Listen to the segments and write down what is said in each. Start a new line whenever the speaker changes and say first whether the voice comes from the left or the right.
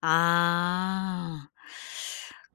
left: 아.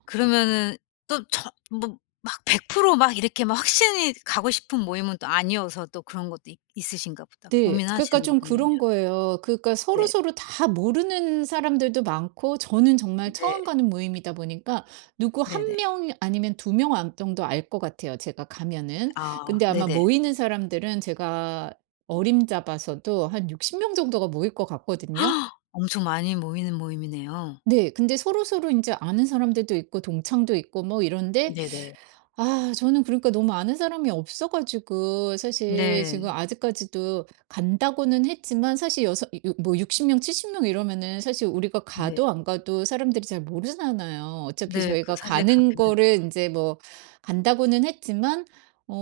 left: 그러면은 또 저 뭐 막 100% 막 이렇게 막 확실히 가고 싶은 모임은 또 아니어서 또 그런 것도 있 있으신가 보다.
right: 네. 그러니까
left: 고민하시는 거
right: 좀
left: 보면요.
right: 그런 거예요. 그러니까
left: 네.
right: 서로서로 다 모르는 사람들도 많고 저는 정말 처음
left: 네
right: 가는 모임이다 보니까 누구 1
left: 네네.
right: 명 아니면 2 명 안 정도 알 것 같아요, 제가 가면은.
left: 아
right: 근데 아마
left: 네네.
right: 모이는 사람들은 제가 어림잡아서도 한 60 명 정도가 모일 것 같거든요.
left: 엄청 많이 모이는 모임이네요.
right: 네. 근데 서로서로 인제 아는 사람들도 있고 동창도 있고 뭐 이런데
left: 네네.
right: 아 저는 그러니까 너무 아는 사람이 없어 가지고 사실 지금
left: 네.
right: 아직까지도 간다고는 했지만 사실 여서 이 어 뭐 60 명 70 명 이러면은 사실 우리가
left: 네.
right: 가도 안 가도 사람들이 잘 모르잖아요. 어차피
left: 네. 그
right: 저희가
left: 사실
right: 가는
left: 그렇긴 해요.
right: 거를 인제 뭐 간다고는 했지만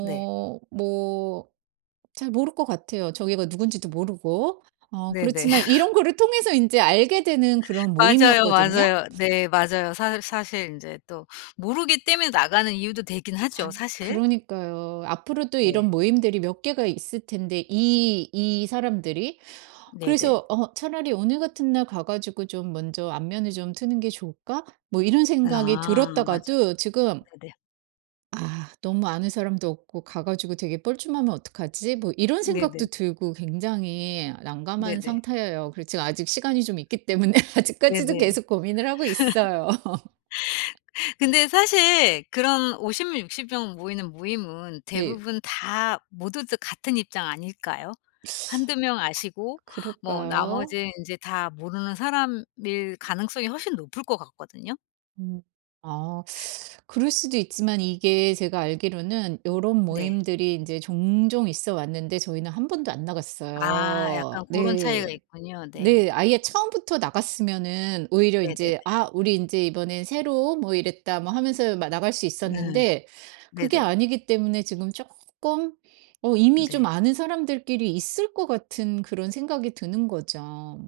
left: 네.
right: 뭐 잘 모를 것 같아요. 저기가 누군지도 모르고. 어
left: 네네.
right: 그렇지만 이런 거를 통해서 이제 알게 되는 그런
left: 맞아요,
right: 모임이었거든요.
left: 맞아요. 네 맞아요. 사 사실 이제 또 모르기 때문에 나가는 이유도 되긴 하죠
right: 아
left: 사실.
right: 그러니까요. 앞으로도
left: 네.
right: 이런 모임들이 몇 개가 있을 텐데 이, 이 사람들이.
left: 네네.
right: 그래서 어 '차라리 오늘 같은 날 가 가지고 좀 먼저 안면을 좀 트는 게 좋을까?' 뭐 이런 생각이
left: 아 맞아요.
right: 들었다가도 지금
left: 네네.
right: '아 너무 아는 사람도 없고 가 가지고 되게 뻘쭘하면 어떡하지?' 뭐 이런
left: 네네.
right: 생각도 들고 굉장히 난감한
left: 네네.
right: 상태예요. 그리고 지금 아직 시간이 좀 있기 때문에 아직까지도
left: 네네.
right: 계속 고민을 하고 있어요.
left: 근데 사실 그런 50 명 60 명 모이는 모임은
right: 네.
left: 대부분 다 모두들 같은 입장 아닐까요? 1-2 명 아시고 뭐
right: 그럴까요?
left: 나머지 이제 다 모르는 사람일 가능성이 훨씬 높을 것 같거든요.
right: 음 아 그럴 수도 있지만 이게 제가 알기로는 요론
left: 네.
right: 모임들이 이제 종종 있어 왔는데 저희는 1 번도 안
left: 아
right: 나갔어요.
left: 약간 고런 차이가
right: 네.
left: 있군요. 네.
right: 네 아예 처음부터 나갔으면은 오히려
left: 네네네.
right: 인제 "아 우리 인제 이번에 새로 온 뭐 이랬다." 뭐 하면서 마 나갈 수
left: 음.
right: 있었는데 그게
left: 네네.
right: 아니기 때문에 지금 쪼끔 어 이미 좀
left: 네.
right: 아는 사람들끼리 있을 것 같은 그런 생각이 드는 거죠.